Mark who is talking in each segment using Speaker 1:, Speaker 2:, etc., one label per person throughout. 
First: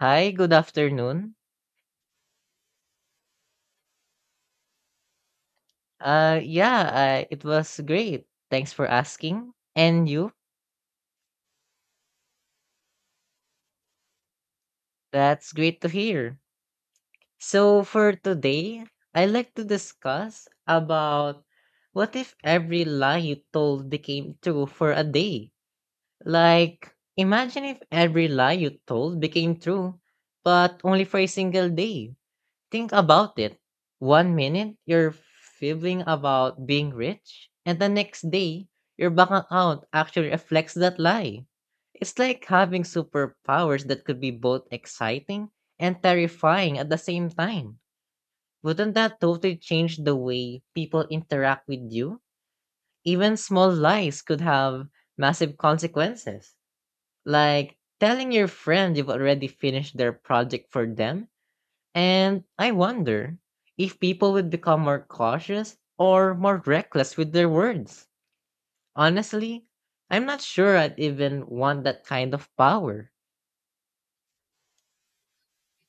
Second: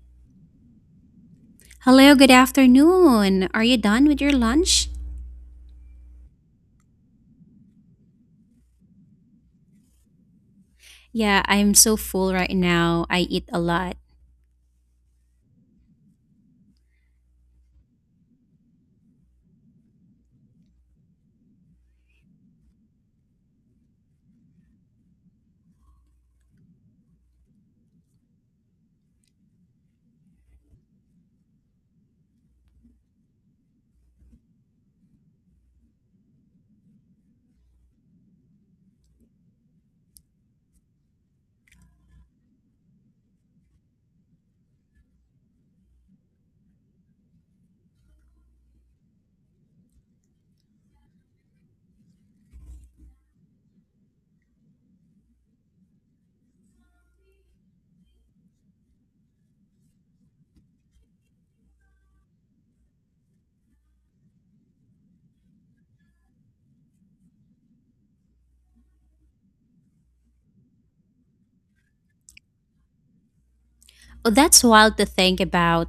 Speaker 1: Hi, good afternoon.
Speaker 2: Hello, good afternoon. Are you done with your lunch?
Speaker 1: Yeah, it was great. Thanks for asking. And you?
Speaker 2: Yeah, I'm so full right now. I eat a lot.
Speaker 1: That's great to hear. So for today, I'd like to discuss about what if every lie you told became true for a day? Like, imagine if every lie you told became true, but only for a single day. Think about it. One minute, you're fibbling about being rich, and the next day, your bank account actually reflects that lie. It's like having superpowers that could be both exciting and terrifying at the same time. Wouldn't that totally change the way people interact with you? Even small lies could have massive consequences. Like telling your friend you've already finished their project for them and I wonder if people would become more cautious or more reckless with their words. Honestly, I'm not sure I'd even want that kind of power.
Speaker 2: Well, that's wild to think about.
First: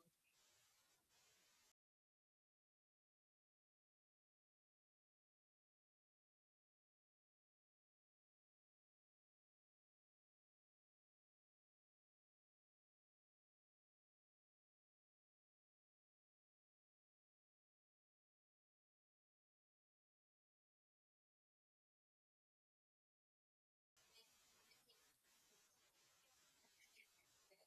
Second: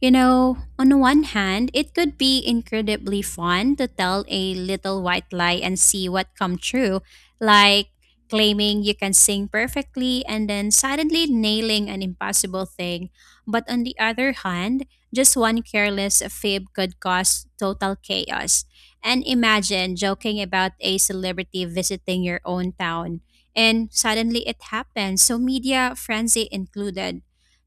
Speaker 2: You know, on the one hand, it could be incredibly fun to tell a little white lie and see what come true, like claiming you can sing perfectly and then suddenly nailing an impossible thing. But on the other hand, just one careless fib could cause total chaos. And imagine joking about a celebrity visiting your own town and suddenly it happens, so media frenzy included.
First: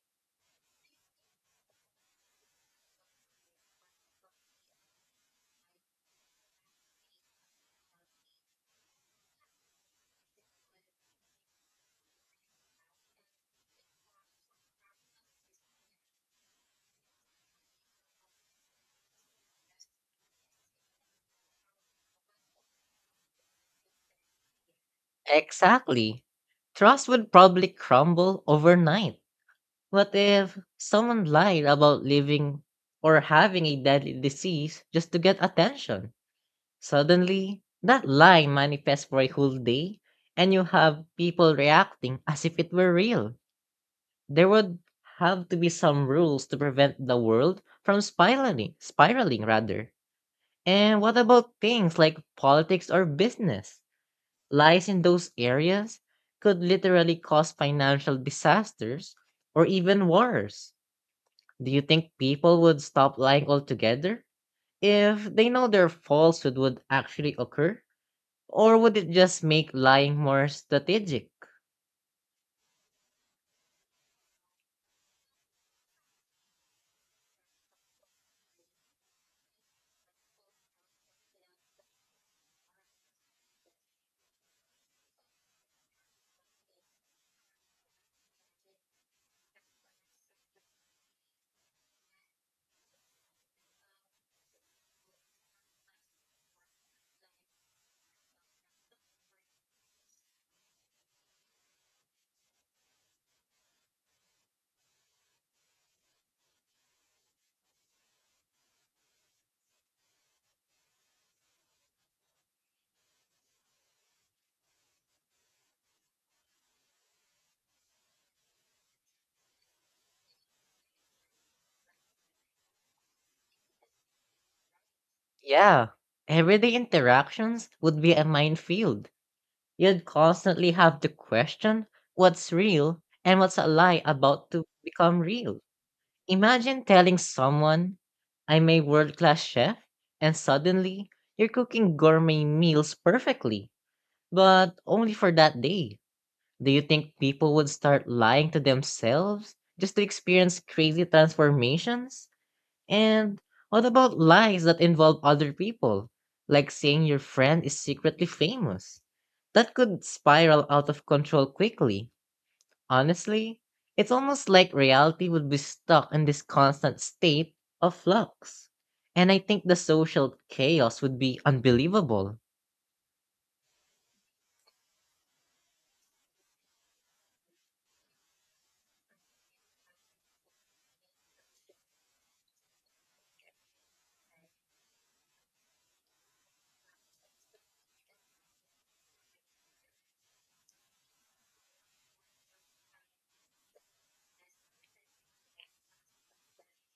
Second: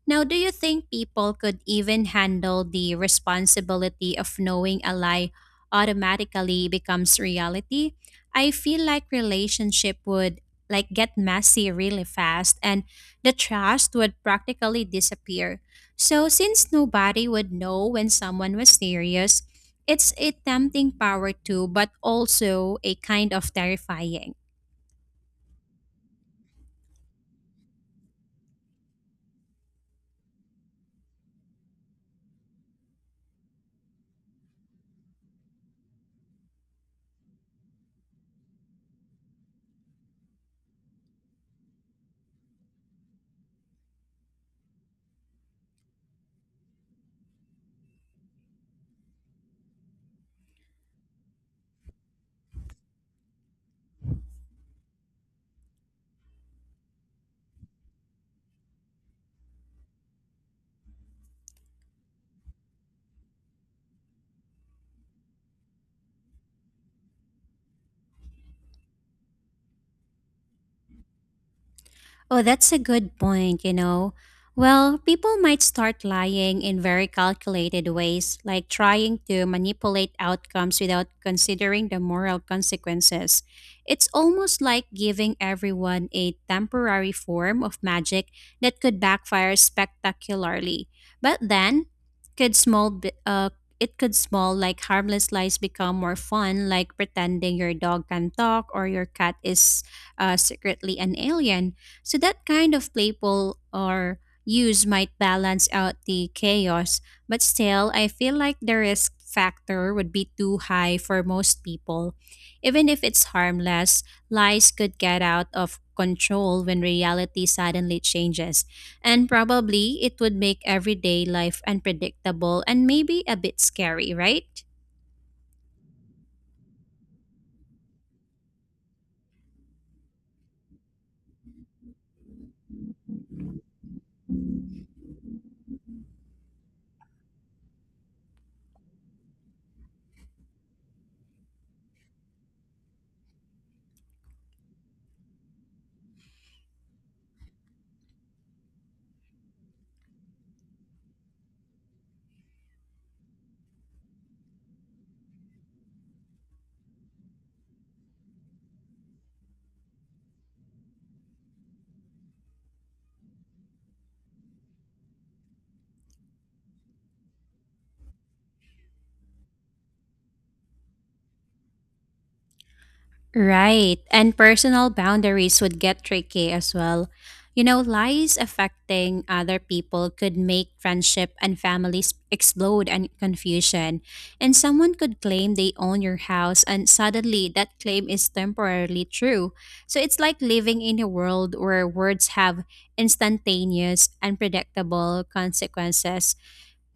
Speaker 2: Now, do you think people could even handle the responsibility of knowing a lie automatically becomes reality? I feel like relationship would like get messy really fast and the trust would practically disappear. So since nobody would know when someone was serious, it's a tempting power too, but also a kind of terrifying.
Speaker 1: Exactly. Trust would probably crumble overnight. What if someone lied about living or having a deadly disease just to get attention? Suddenly, that lie manifests for a whole day, and you have people reacting as if it were real. There would have to be some rules to prevent the world from spiraling, spiraling rather. And what about things like politics or business? Lies in those areas could literally cause financial disasters or even wars. Do you think people would stop lying altogether if they know their falsehood would actually occur? Or would it just make lying more strategic?
Speaker 2: Oh, that's a good point, you know. Well, people might start lying in very calculated ways, like trying to manipulate outcomes without considering the moral consequences. It's almost like giving everyone a temporary form of magic that could backfire spectacularly. But then, could small bi- uh, it could small like harmless lies become more fun, like pretending your dog can talk or your cat is secretly an alien. So that kind of playful or use might balance out the chaos, but still, I feel like the risk factor would be too high for most people. Even if it's harmless, lies could get out of control when reality suddenly changes. And probably it would make everyday life unpredictable and maybe a bit scary, right?
Speaker 1: Yeah, everyday interactions would be a minefield. You'd constantly have to question what's real and what's a lie about to become real. Imagine telling someone, I'm a world class chef, and suddenly you're cooking gourmet meals perfectly, but only for that day. Do you think people would start lying to themselves just to experience crazy transformations? And what about lies that involve other people? Like saying your friend is secretly famous. That could spiral out of control quickly. Honestly, it's almost like reality would be stuck in this constant state of flux. And I think the social chaos would be unbelievable.
Speaker 2: Right. And personal boundaries would get tricky as well. You know, lies affecting other people could make friendship and families explode and confusion. And someone could claim they own your house, and suddenly that claim is temporarily true. So it's like living in a world where words have instantaneous, unpredictable consequences.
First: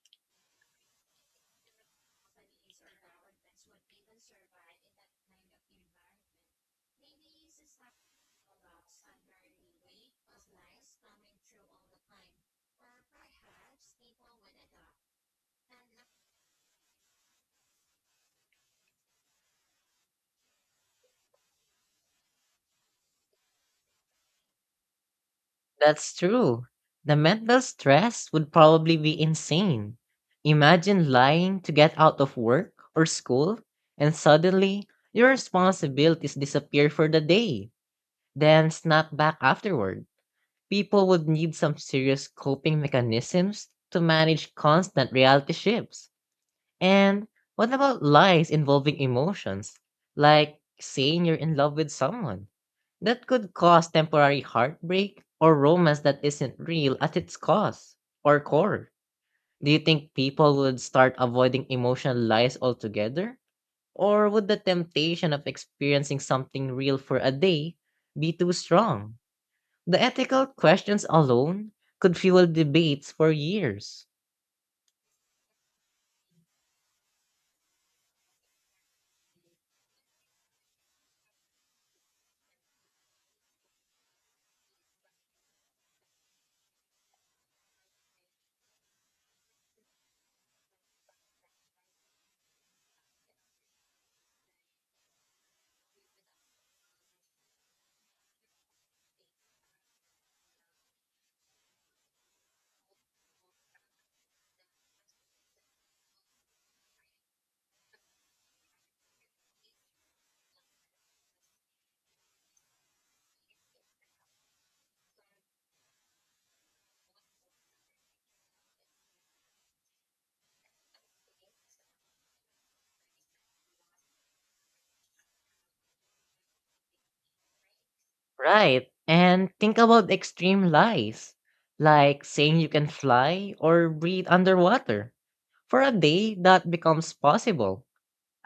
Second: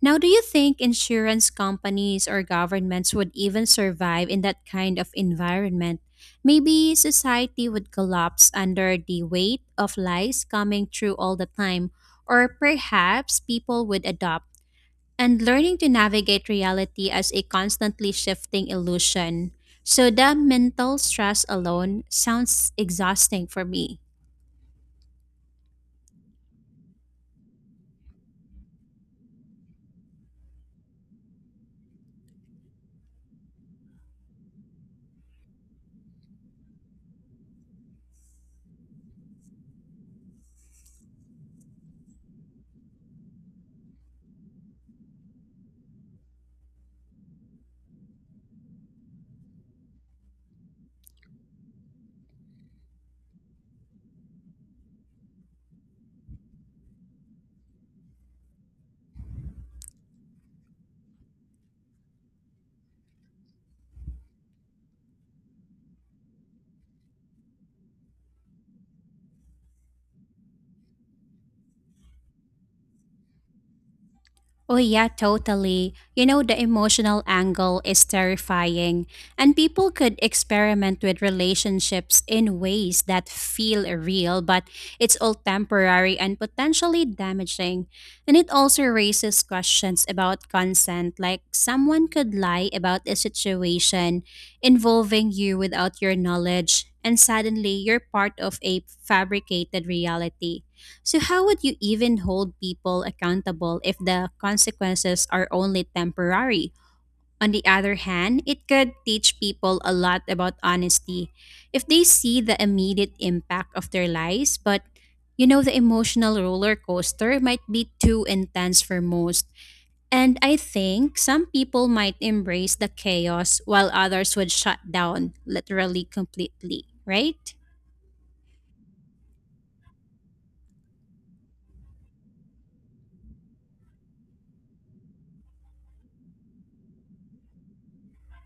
Speaker 2: Now, do you think insurance companies or governments would even survive in that kind of environment? Maybe society would collapse under the weight of lies coming through all the time, or perhaps people would adopt and learning to navigate reality as a constantly shifting illusion. So, the mental stress alone sounds exhausting for me.
Speaker 1: That's true. The mental stress would probably be insane. Imagine lying to get out of work or school, and suddenly your responsibilities disappear for the day, then snap back afterward. People would need some serious coping mechanisms to manage constant reality shifts. And what about lies involving emotions, like saying you're in love with someone? That could cause temporary heartbreak or romance that isn't real at its cause or core. Do you think people would start avoiding emotional lies altogether? Or would the temptation of experiencing something real for a day be too strong? The ethical questions alone could fuel debates for years.
Speaker 2: Oh, yeah, totally. You know, the emotional angle is terrifying, and people could experiment with relationships in ways that feel real, but it's all temporary and potentially damaging. And it also raises questions about consent, like someone could lie about a situation involving you without your knowledge, and suddenly you're part of a fabricated reality. So, how would you even hold people accountable if the consequences are only temporary? On the other hand, it could teach people a lot about honesty. If they see the immediate impact of their lies, but you know, the emotional roller coaster might be too intense for most. And I think some people might embrace the chaos while others would shut down literally completely, right?
Speaker 1: Right, and think about extreme lies, like saying you can fly or breathe underwater. For a day, that becomes possible.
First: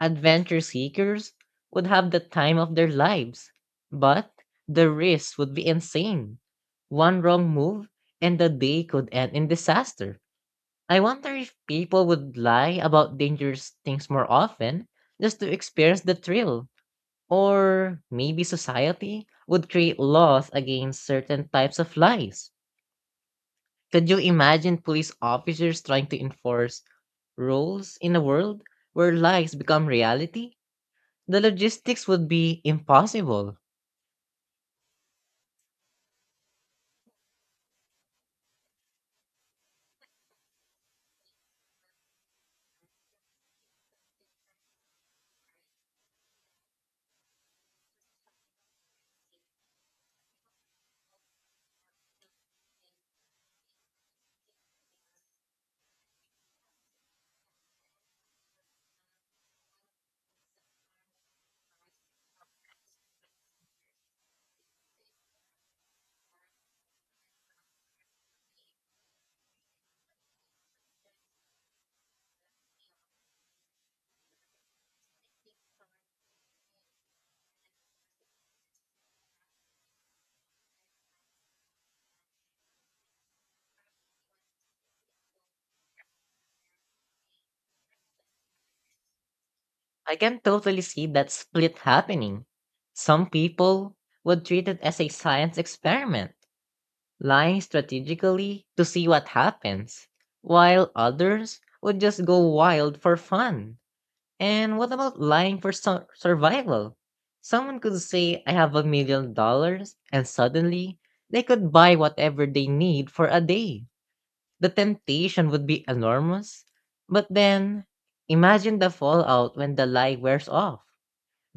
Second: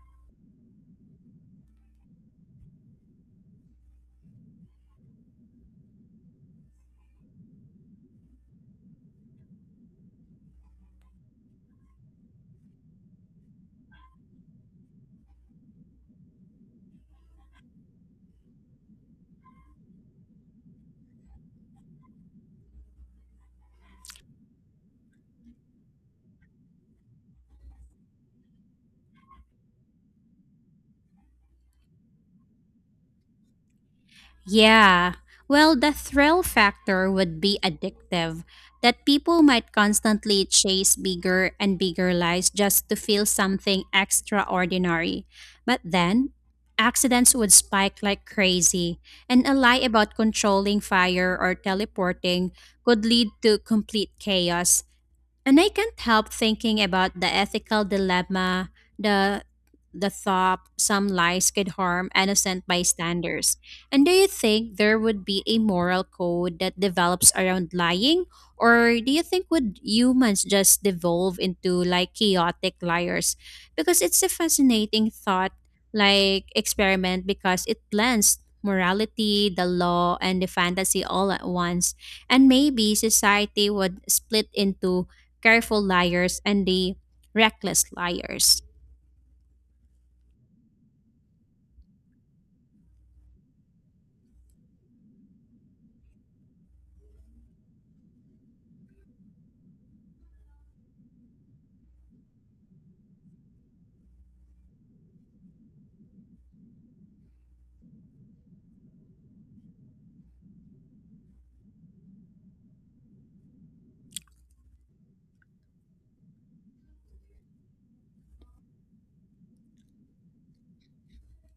Speaker 1: Adventure seekers would have the time of their lives, but the risk would be insane. One wrong move and the day could end in disaster. I wonder if people would lie about dangerous things more often just to experience the thrill. Or maybe society would create laws against certain types of lies. Could you imagine police officers trying to enforce rules in a world where lies become reality? The logistics would be impossible.
Speaker 2: Yeah. Well, the thrill factor would be addictive, that people might constantly chase bigger and bigger lies just to feel something extraordinary. But then, accidents would spike like crazy, and a lie about controlling fire or teleporting could lead to complete chaos. And I can't help thinking about the ethical dilemma, the the thought some lies could harm innocent bystanders. And do you think there would be a moral code that develops around lying? Or do you think would humans just devolve into like chaotic liars? Because it's a fascinating thought like experiment because it blends morality, the law, and the fantasy all at once. And maybe society would split into careful liars and the reckless liars.
Speaker 1: I can totally see that split happening. Some people would treat it as a science experiment, lying strategically to see what happens, while others would just go wild for fun. And what about lying for survival? Someone could say, I have $1 million, and suddenly they could buy whatever they need for a day. The temptation would be enormous. But then, imagine the fallout when the lie wears off.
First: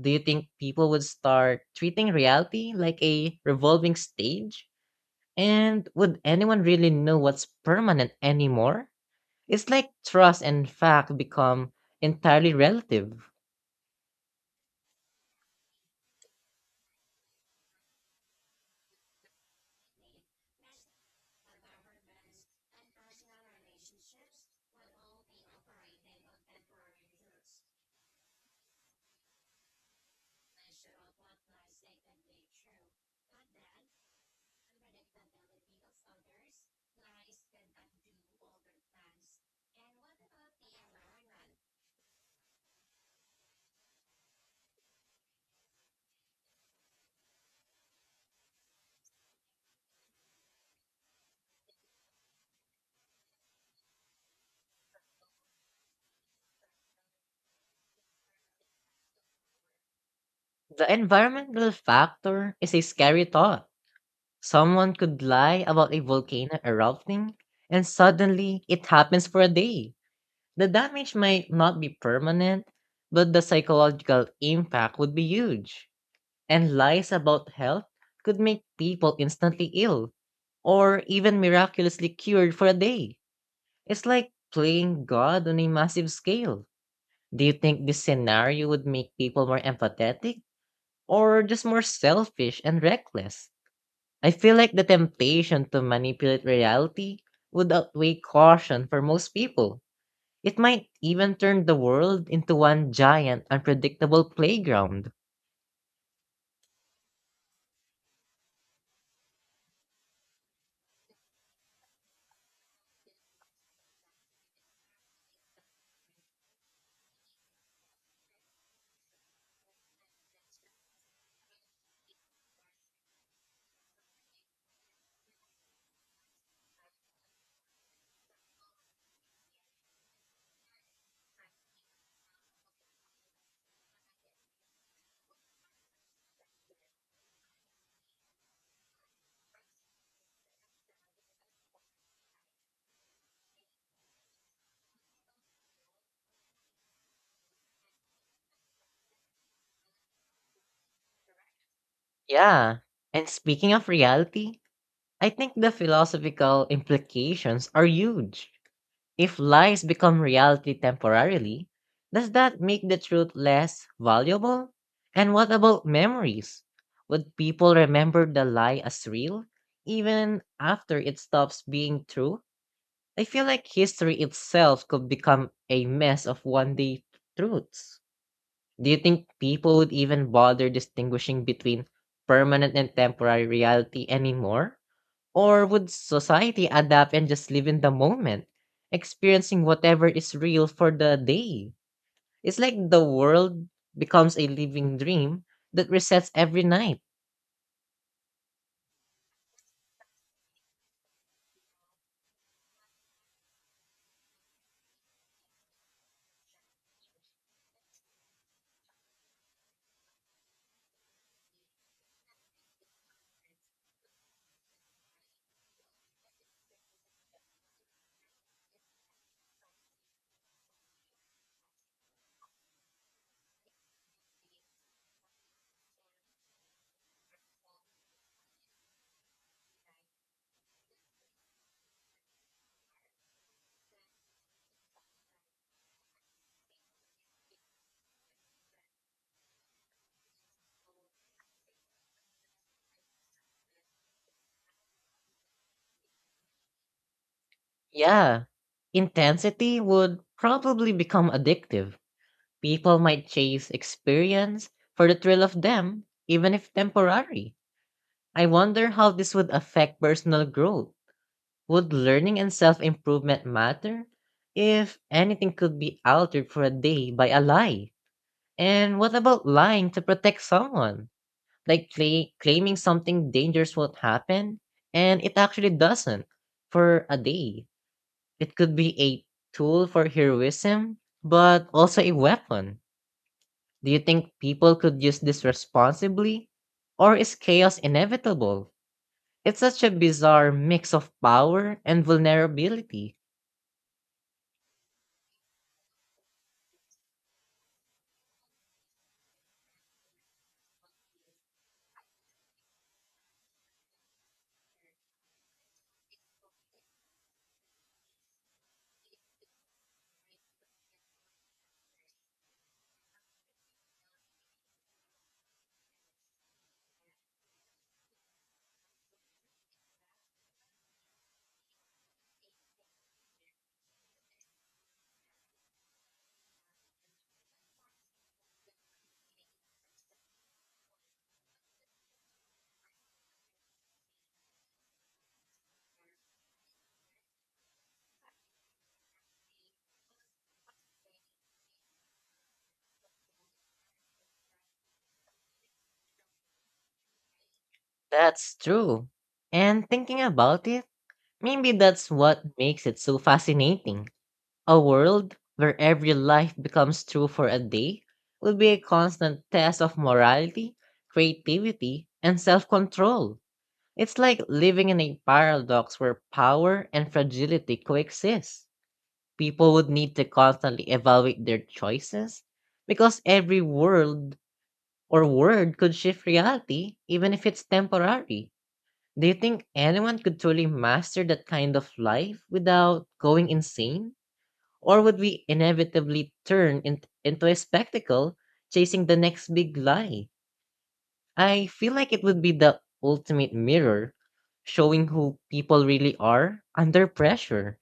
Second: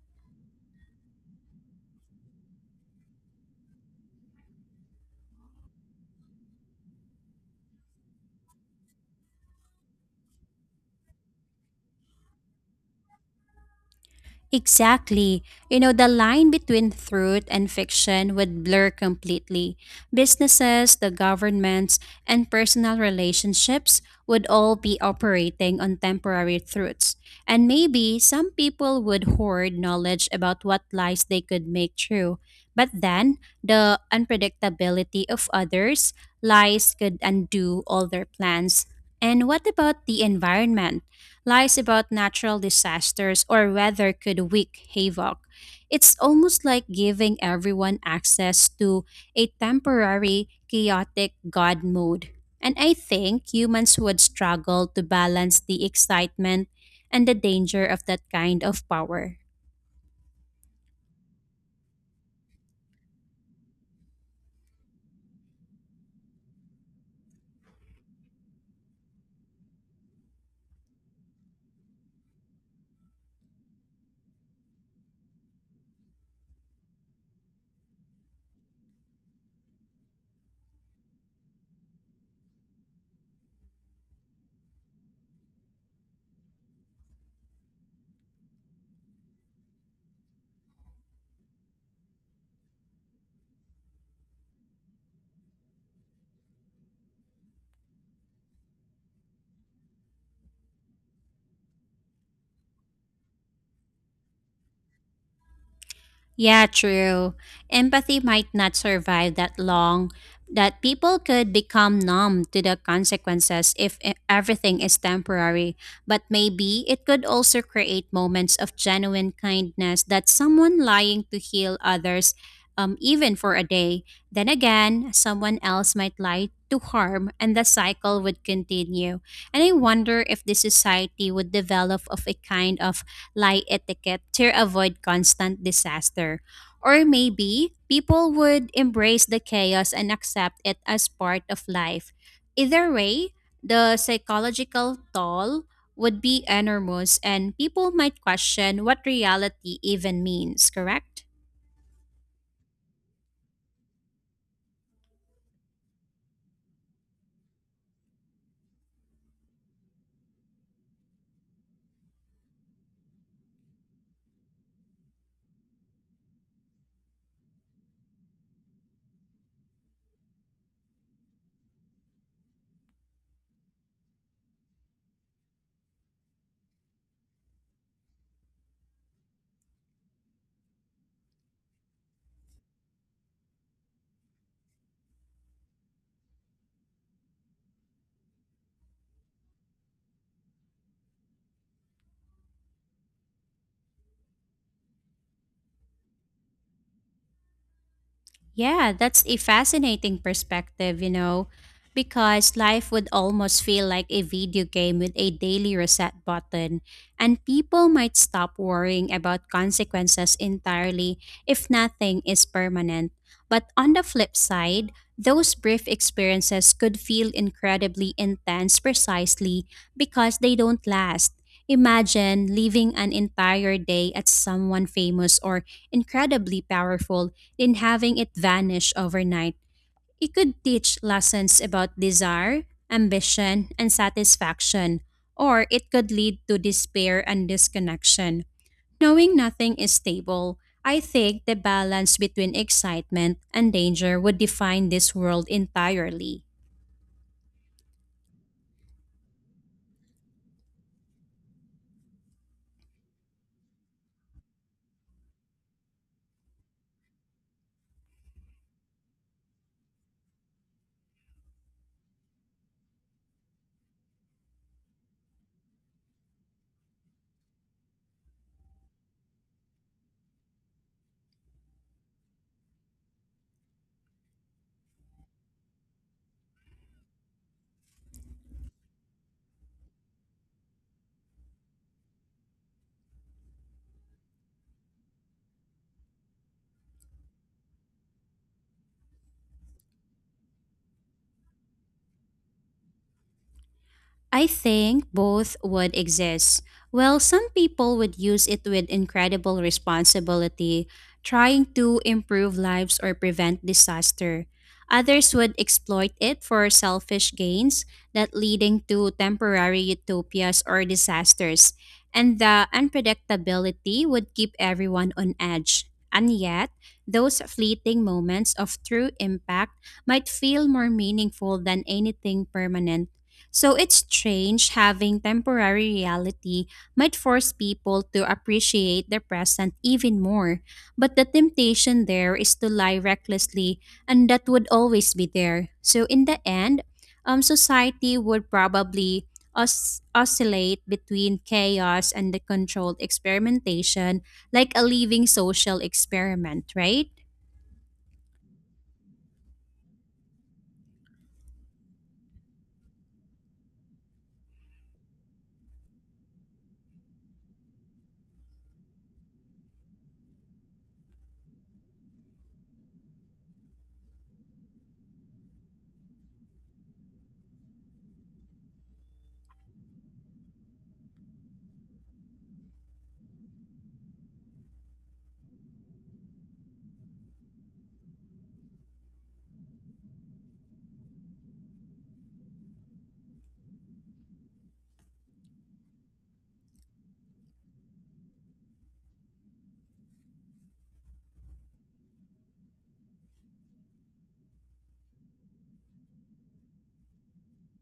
Speaker 1: Do you think people would start treating reality like a revolving stage? And would anyone really know what's permanent anymore? It's like trust and fact become entirely relative.
Speaker 2: Exactly. You know, the line between truth and fiction would blur completely. Businesses, the governments, and personal relationships would all be operating on temporary truths. And maybe some people would hoard knowledge about what lies they could make true. But then, the unpredictability of others, lies could undo all their plans. And what about the environment? Lies about natural disasters or weather could wreak havoc. It's almost like giving everyone access to a temporary, chaotic God mode. And I think humans would struggle to balance the excitement and the danger of that kind of power.
Speaker 1: The environmental factor is a scary thought. Someone could lie about a volcano erupting, and suddenly it happens for a day. The damage might not be permanent, but the psychological impact would be huge. And lies about health could make people instantly ill or even miraculously cured for a day. It's like playing God on a massive scale. Do you think this scenario would make people more empathetic or just more selfish and reckless? I feel like the temptation to manipulate reality would outweigh caution for most people. It might even turn the world into one giant, unpredictable playground.
Speaker 2: Yeah, true. Empathy might not survive that long, that people could become numb to the consequences if everything is temporary. But maybe it could also create moments of genuine kindness that someone lying to heal others, even for a day. Then again, someone else might lie to harm, and the cycle would continue. And I wonder if the society would develop of a kind of lie etiquette to avoid constant disaster. Or maybe people would embrace the chaos and accept it as part of life. Either way, the psychological toll would be enormous and people might question what reality even means, correct?
Speaker 1: Yeah. And speaking of reality, I think the philosophical implications are huge. If lies become reality temporarily, does that make the truth less valuable? And what about memories? Would people remember the lie as real, even after it stops being true? I feel like history itself could become a mess of one day truths. Do you think people would even bother distinguishing between permanent and temporary reality anymore? Or would society adapt and just live in the moment, experiencing whatever is real for the day? It's like the world becomes a living dream that resets every night.
Speaker 2: Yeah, that's a fascinating perspective, you know, because life would almost feel like a video game with a daily reset button, and people might stop worrying about consequences entirely if nothing is permanent. But on the flip side, those brief experiences could feel incredibly intense precisely because they don't last. Imagine living an entire day at someone famous or incredibly powerful than having it vanish overnight. It could teach lessons about desire, ambition, and satisfaction, or it could lead to despair and disconnection. Knowing nothing is stable, I think the balance between excitement and danger would define this world entirely.
Speaker 1: Yeah, intensity would probably become addictive. People might chase experience for the thrill of them, even if temporary. I wonder how this would affect personal growth. Would learning and self improvement matter? If anything could be altered for a day by a lie. And what about lying to protect someone? Like claiming something dangerous won't happen, and it actually doesn't for a day. It could be a tool for heroism, but also a weapon. Do you think people could use this responsibly? Or is chaos inevitable? It's such a bizarre mix of power and vulnerability.
Speaker 2: I think both would exist. Well, some people would use it with incredible responsibility, trying to improve lives or prevent disaster. Others would exploit it for selfish gains that leading to temporary utopias or disasters. And the unpredictability would keep everyone on edge. And yet, those fleeting moments of true impact might feel more meaningful than anything permanent. So it's strange having temporary reality might force people to appreciate the present even more. But the temptation there is to lie recklessly, and that would always be there. So in the end, society would probably oscillate between chaos and the controlled experimentation, like a living social experiment, right?
Speaker 1: That's true. And thinking about it, maybe that's what makes it so fascinating. A world where every life becomes true for a day will be a constant test of morality, creativity, and self control. It's like living in a paradox where power and fragility coexist. People would need to constantly evaluate their choices because every world or word could shift reality, even if it's temporary. Do you think anyone could truly master that kind of life without going insane? Or would we inevitably turn into a spectacle chasing the next big lie? I feel like it would be the ultimate mirror showing who people really are under pressure.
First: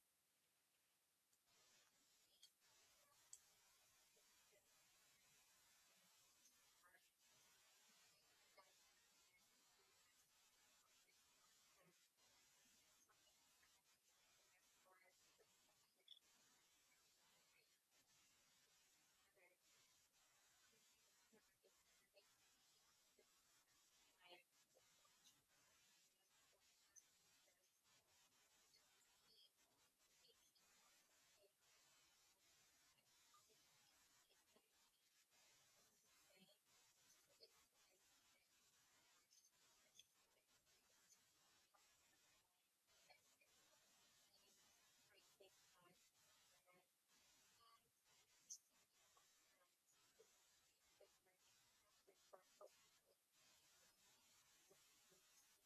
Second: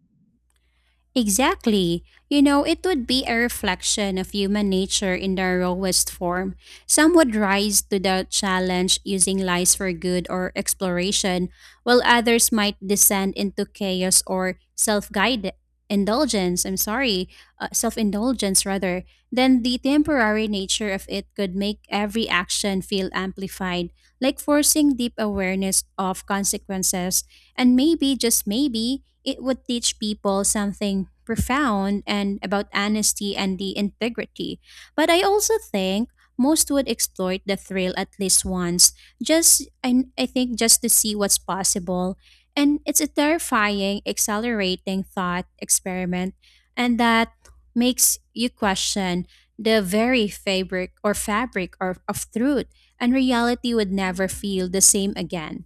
Speaker 2: Exactly. You know, it would be a reflection of human nature in their rawest form. Some would rise to the challenge using lies for good or exploration, while others might descend into chaos or self-guided indulgence. I'm sorry, self-indulgence rather. Then the temporary nature of it could make every action feel amplified, like forcing deep awareness of consequences and maybe, just maybe, it would teach people something profound and about honesty and the integrity. But I also think most would exploit the thrill at least once, just I think just to see what's possible. And it's a terrifying, accelerating thought experiment, and that makes you question the very fabric or of truth and reality would never feel the same again.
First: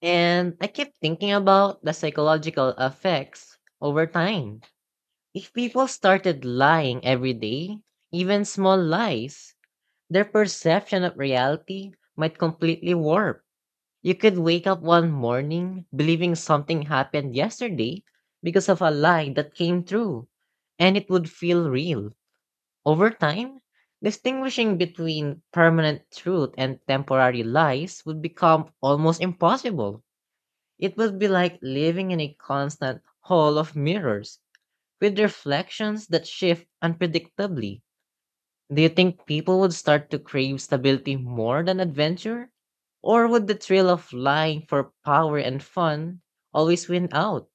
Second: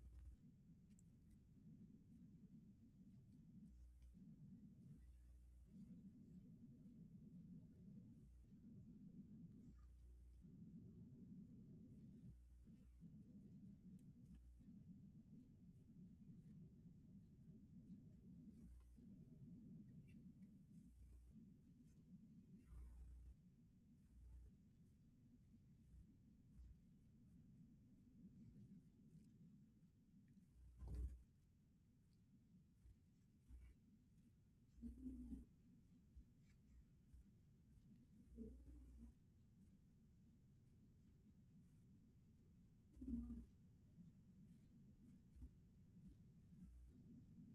Speaker 1: And I keep thinking about the psychological effects over time. If people started lying every day, even small lies, their perception of reality might completely warp. You could wake up one morning believing something happened yesterday because of a lie that came true, and it would feel real. Over time, distinguishing between permanent truth and temporary lies would become almost impossible. It would be like living in a constant hall of mirrors with reflections that shift unpredictably. Do you think people would start to crave stability more than adventure? Or would the thrill of flying for power and fun always win out?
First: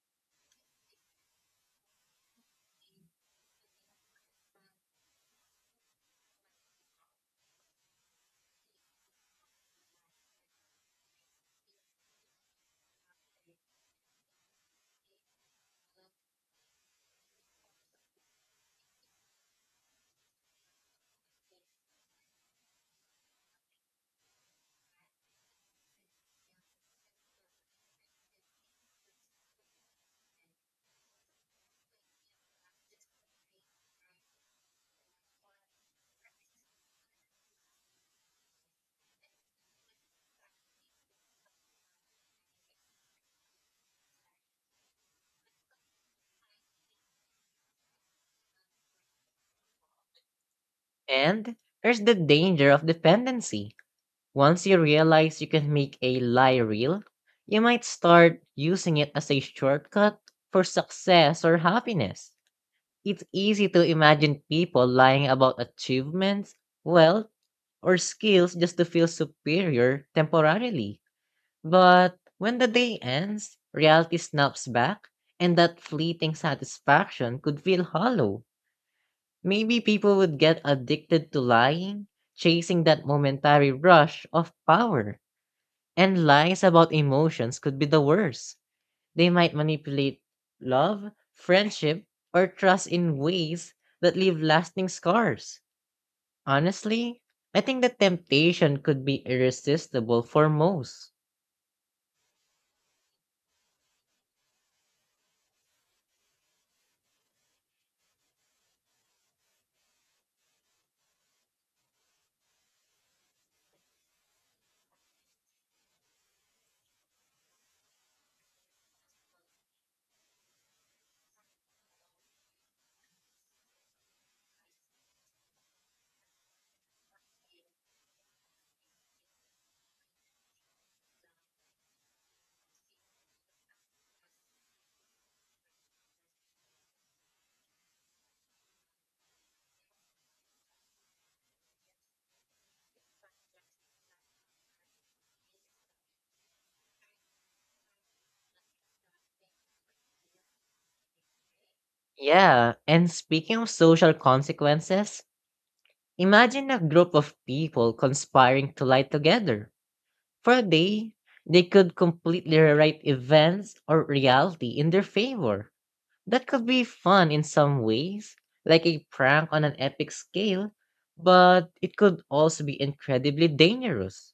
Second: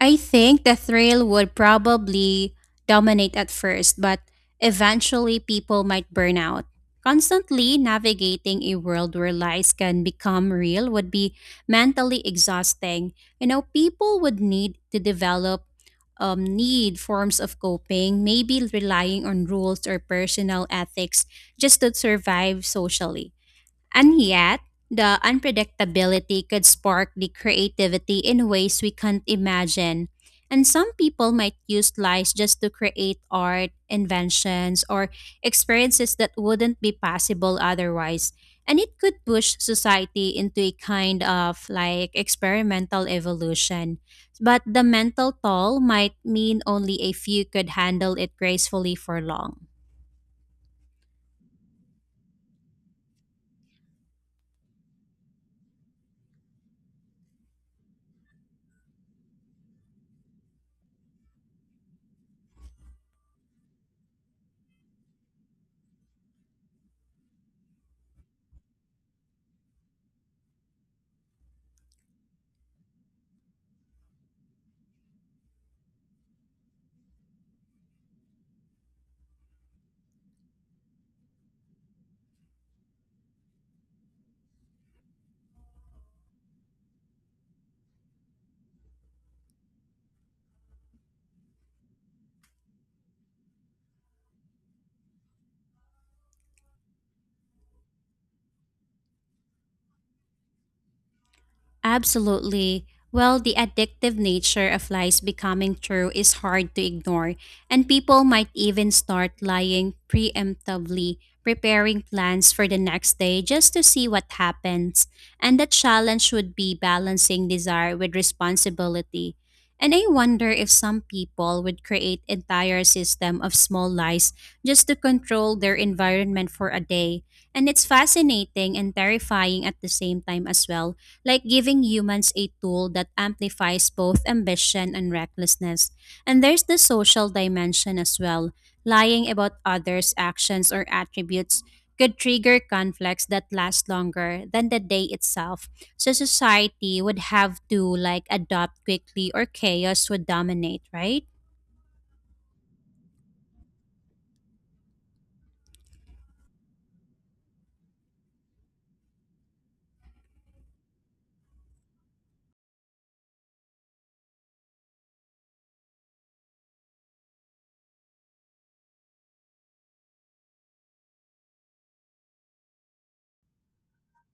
Speaker 2: I think the thrill would probably dominate at first, but eventually people might burn out. Constantly navigating a world where lies can become real would be mentally exhausting. You know, people would need to develop need forms of coping, maybe relying on rules or personal ethics just to survive socially. And yet, the unpredictability could spark the creativity in ways we can't imagine. And some people might use lies just to create art, inventions, or experiences that wouldn't be possible otherwise. And it could push society into a kind of like experimental evolution. But the mental toll might mean only a few could handle it gracefully for long.
Speaker 1: And there's the danger of dependency. Once you realize you can make a lie real, you might start using it as a shortcut for success or happiness. It's easy to imagine people lying about achievements, wealth, or skills just to feel superior temporarily. But when the day ends, reality snaps back, and that fleeting satisfaction could feel hollow. Maybe people would get addicted to lying, chasing that momentary rush of power. And lies about emotions could be the worst. They might manipulate love, friendship, or trust in ways that leave lasting scars. Honestly, I think the temptation could be irresistible for most.
Speaker 2: Absolutely. Well, the addictive nature of lies becoming true is hard to ignore, and people might even start lying preemptively, preparing plans for the next day just to see what happens. And the challenge would be balancing desire with responsibility. And I wonder if some people would create entire system of small lies just to control their environment for a day. And it's fascinating and terrifying at the same time as well like giving humans a tool that amplifies both ambition and recklessness. And there's the social dimension as well. Lying about others' actions or attributes could trigger conflicts that last longer than the day itself. So society would have to like adopt quickly or chaos would dominate, right?
Speaker 1: Yeah, and speaking of social consequences, imagine a group of people conspiring to lie together. For a day, they could completely rewrite events or reality in their favor. That could be fun in some ways, like a prank on an epic scale, but it could also be incredibly dangerous.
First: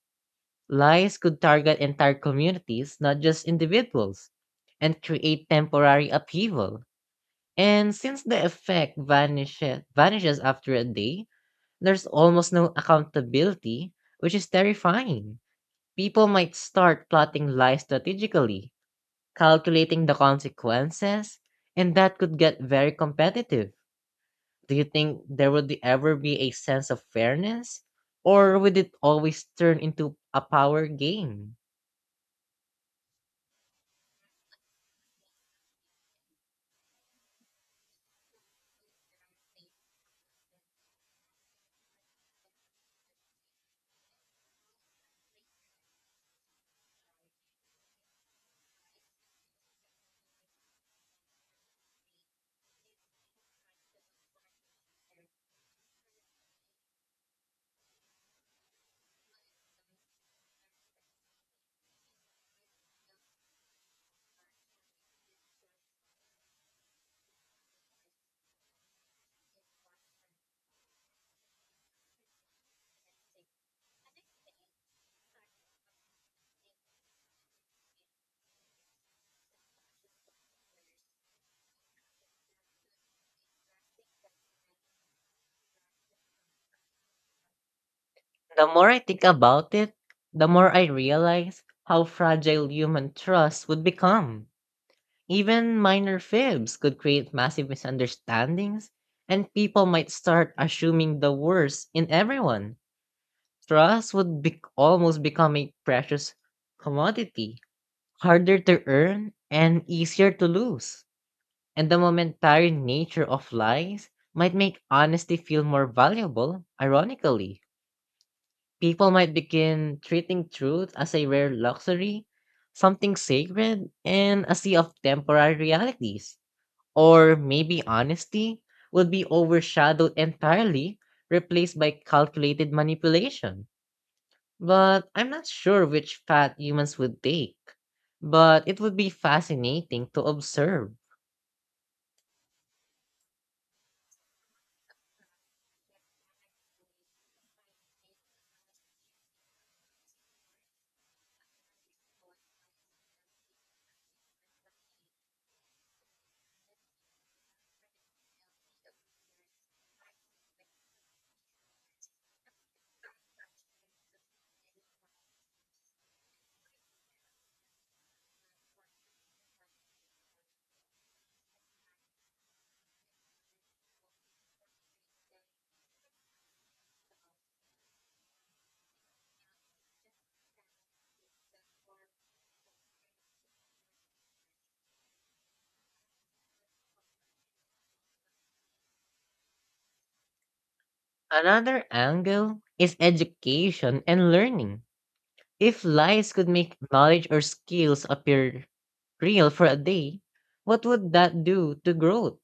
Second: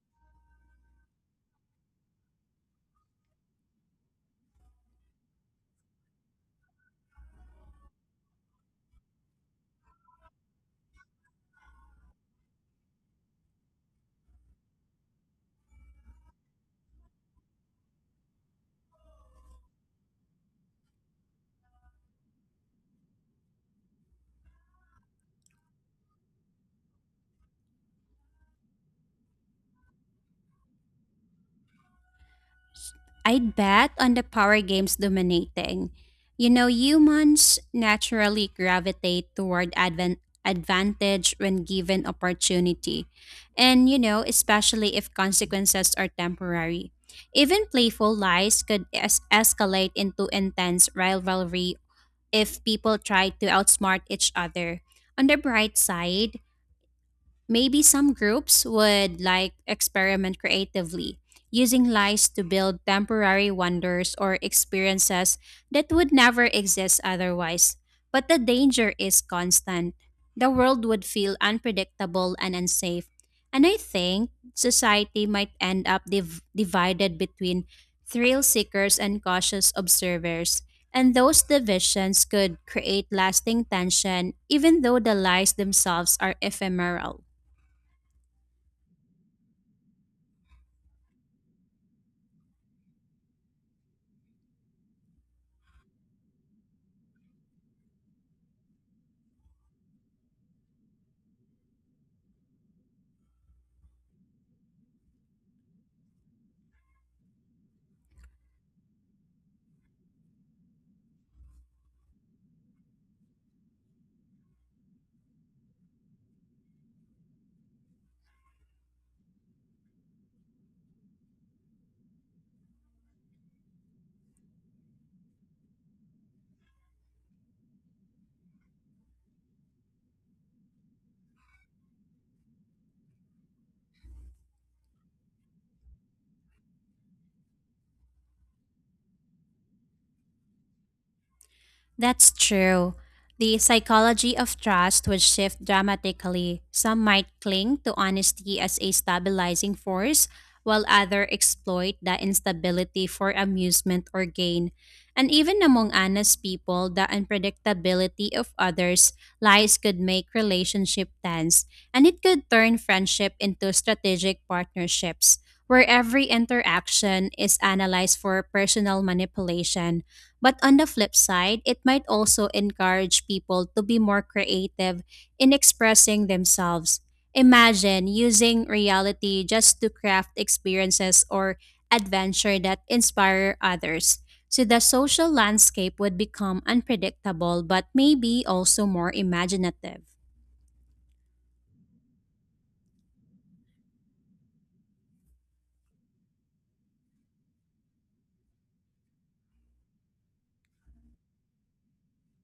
Speaker 1: Lies could target entire communities, not just individuals, and create temporary upheaval. And since the effect vanishes after a day, there's almost no accountability, which is terrifying. People might start plotting lies strategically, calculating the consequences, and that could get very competitive. Do you think there would ever be a sense of fairness? Or would it always turn into a power game?
Speaker 2: I'd bet on the power games dominating. You know, humans naturally gravitate toward advantage when given opportunity. And, you know, especially if consequences are temporary. Even playful lies could escalate into intense rivalry if people try to outsmart each other. On the bright side, maybe some groups would like experiment creatively, using lies to build temporary wonders or experiences that would never exist otherwise. But the danger is constant. The world would feel unpredictable and unsafe. And I think society might end up divided between thrill seekers and cautious observers. And those divisions could create lasting tension, even though the lies themselves are ephemeral.
Speaker 1: The more I think about it, the more I realize how fragile human trust would become. Even minor fibs could create massive misunderstandings, and people might start assuming the worst in everyone. Trust would almost become a precious commodity, harder to earn and easier to lose. And the momentary nature of lies might make honesty feel more valuable, ironically people might begin treating truth as a rare luxury, something sacred, and a sea of temporary realities. Or maybe honesty will be overshadowed entirely, replaced by calculated manipulation. But I'm not sure which path humans would take. But it would be fascinating to observe.
Speaker 2: That's true. The psychology of trust would shift dramatically. Some might cling to honesty as a stabilizing force, while others exploit that instability for amusement or gain. And even among honest people, the unpredictability of others' lies could make relationship tense, and it could turn friendship into strategic partnerships, where every interaction is analyzed for personal manipulation. But on the flip side, it might also encourage people to be more creative in expressing themselves. Imagine using reality just to craft experiences or adventure that inspire others. So the social landscape would become unpredictable but maybe also more imaginative.
Speaker 1: Another angle is education and learning. If lies could make knowledge or skills appear real for a day, what would that do to growth?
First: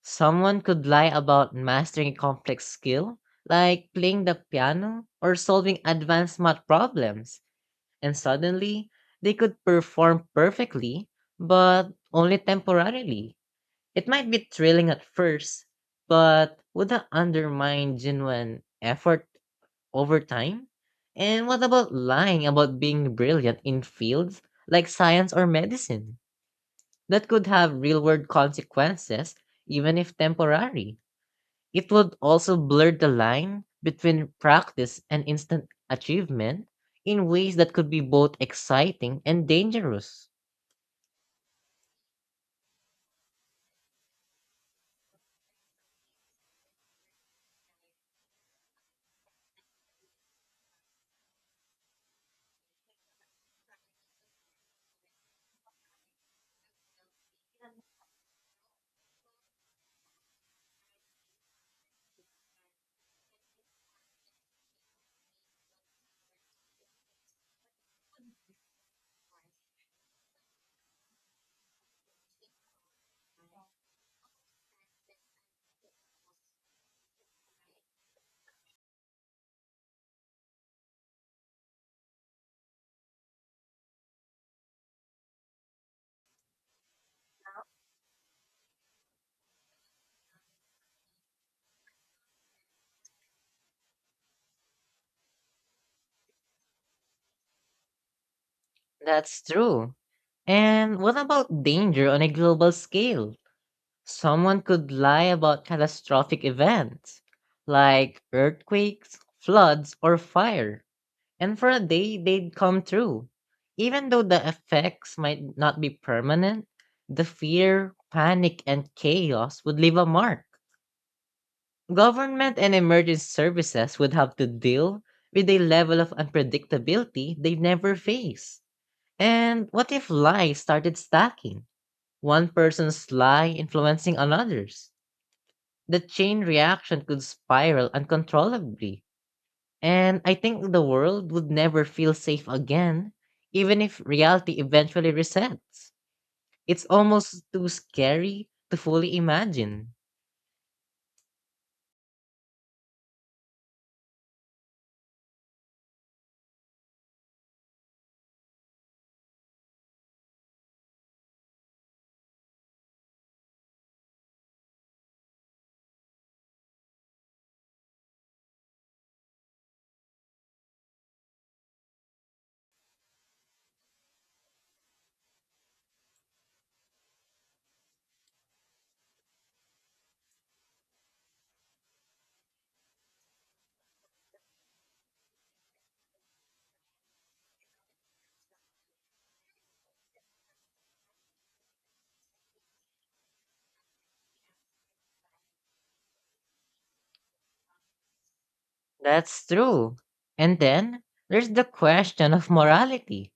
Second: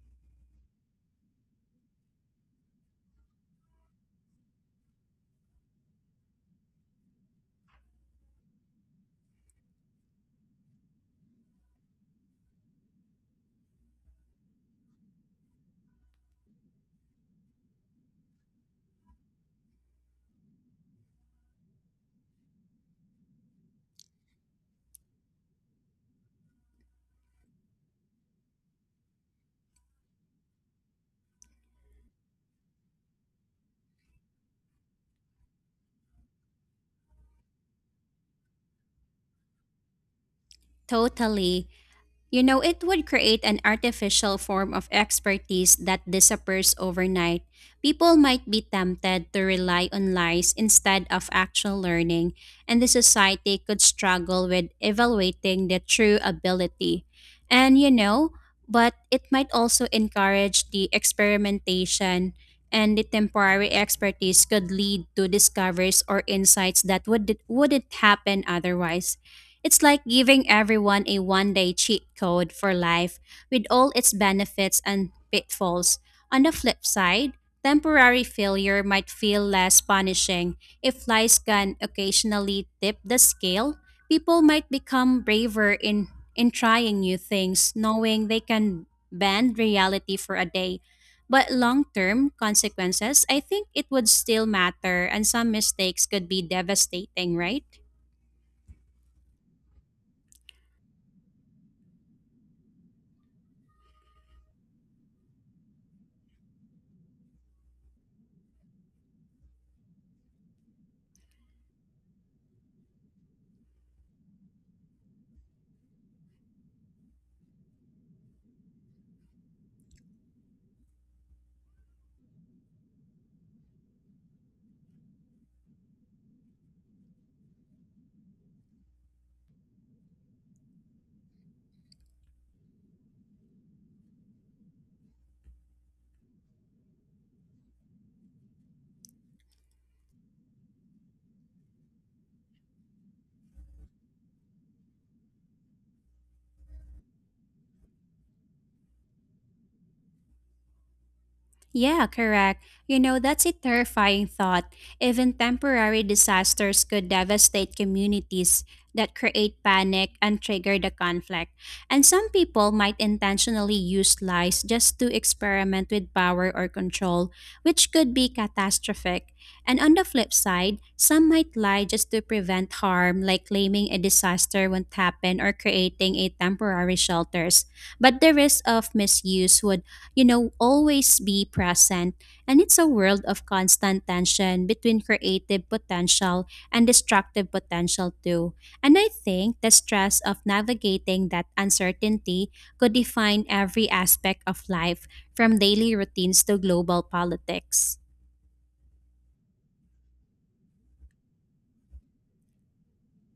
Speaker 1: Someone could lie about mastering a complex skill, like playing the piano or solving advanced math problems, and suddenly they could perform perfectly, but only temporarily. It might be thrilling at first, but would that undermine genuine effort over time? And what about lying about being brilliant in fields like science or medicine? That could have real world consequences, even if temporary. It would also blur the line between practice and instant achievement in ways that could be both exciting and dangerous.
Speaker 2: Totally. You know, it would create an artificial form of expertise that disappears overnight. People might be tempted to rely on lies instead of actual learning, and the society could struggle with evaluating the true ability. And you know, but it might also encourage the experimentation, and the temporary expertise could lead to discoveries or insights that wouldn't happen otherwise. It's like giving everyone a one day cheat code for life with all its benefits and pitfalls. On the flip side, temporary failure might feel less punishing. If lies can occasionally tip the scale, people might become braver in trying new things, knowing they can bend reality for a day. But long term consequences, I think it would still matter, and some mistakes could be devastating, right?
Speaker 1: That's true. And what about danger on a global scale? Someone could lie about catastrophic events like earthquakes, floods, or fire, and for a day they'd come true. Even though the effects might not be permanent, the fear, panic, and chaos would leave a mark. Government and emergency services would have to deal with a level of unpredictability they never face. And what if lies started stacking? One person's lie influencing another's? The chain reaction could spiral uncontrollably, and I think the world would never feel safe again, even if reality eventually resets. It's almost too scary to fully imagine.
Speaker 2: Yeah, correct. You know, that's a terrifying thought. Even temporary disasters could devastate communities that create panic and trigger the conflict. And some people might intentionally use lies just to experiment with power or control, which could be catastrophic. And on the flip side, some might lie just to prevent harm, like claiming a disaster won't happen or creating a temporary shelters. But the risk of misuse would you know, always be present. And it's a world of constant tension between creative potential and destructive potential, too. And I think the stress of navigating that uncertainty could define every aspect of life, from daily routines to global politics.
Speaker 1: That's true. And then there's the question of morality.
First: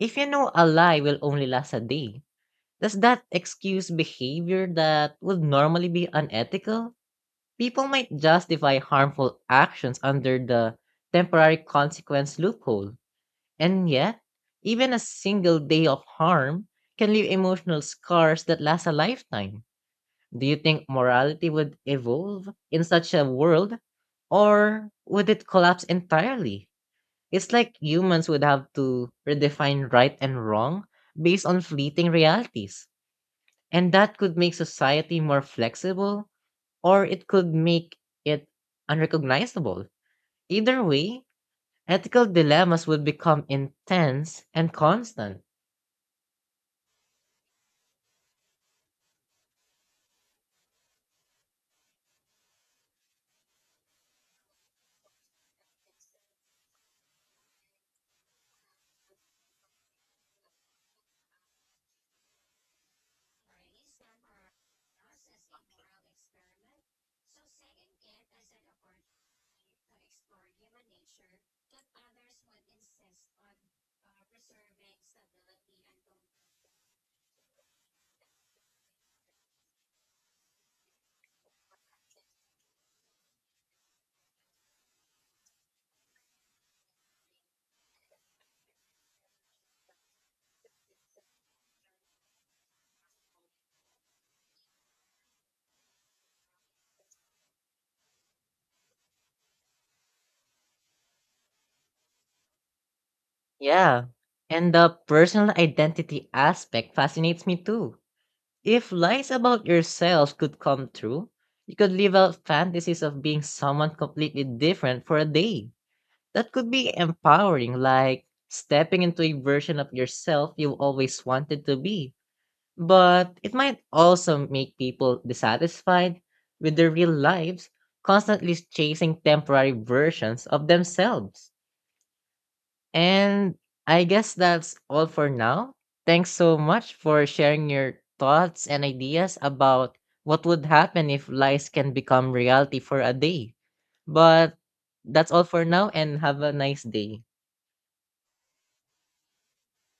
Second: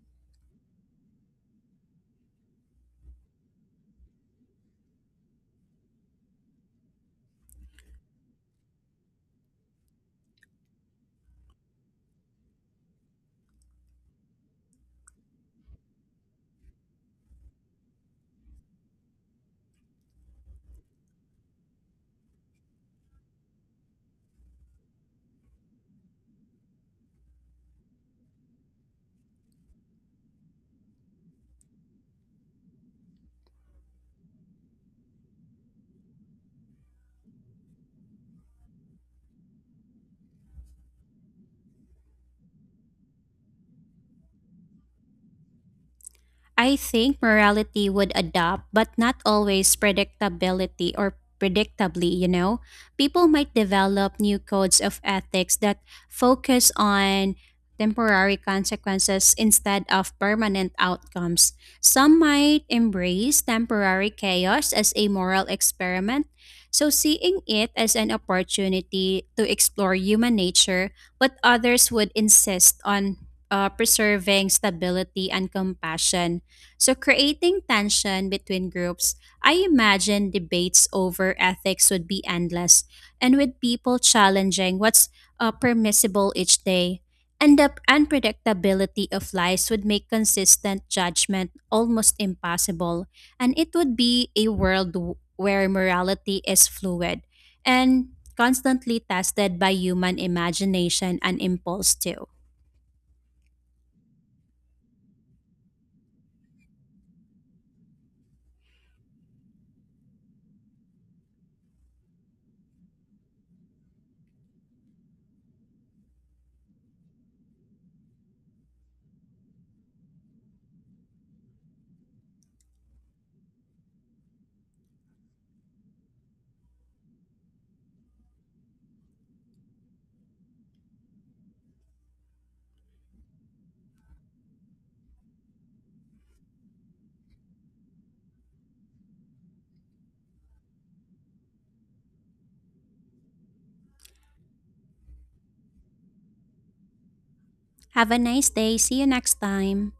Speaker 1: If you know a lie will only last a day, does that excuse behavior that would normally be unethical? People might justify harmful actions under the temporary consequence loophole. And yet, even a single day of harm can leave emotional scars that last a lifetime. Do you think morality would evolve in such a world, or would it collapse entirely? It's like humans would have to redefine right and wrong based on fleeting realities. And that could make society more flexible or it could make it unrecognizable. Either way, ethical dilemmas would become intense and constant.
Speaker 2: I think morality would adapt, but not always predictability or predictably, you know. People might develop new codes of ethics that focus on temporary consequences instead of permanent outcomes. Some might embrace temporary chaos as a moral experiment. So, seeing it as an opportunity to explore human nature, but others would insist on preserving stability and compassion. So, creating tension between groups, I imagine debates over ethics would be endless, and with people challenging what's permissible each day. And the unpredictability of lives would make consistent judgment almost impossible, and it would be a world where morality is fluid and constantly tested by human imagination and impulse, too.
Speaker 1: Yeah. And the personal identity aspect fascinates me too. If lies about yourself could come true, you could live out fantasies of being someone completely different for a day. That could be empowering, like stepping into a version of yourself you always wanted to be. But it might also make people dissatisfied with their real lives, constantly chasing temporary versions of themselves. And I guess that's all for now. Thanks so much for sharing your thoughts and ideas about what would happen if lies can become reality for a day. But that's all for now and have a nice day.
Speaker 2: Have a nice day. See you next time.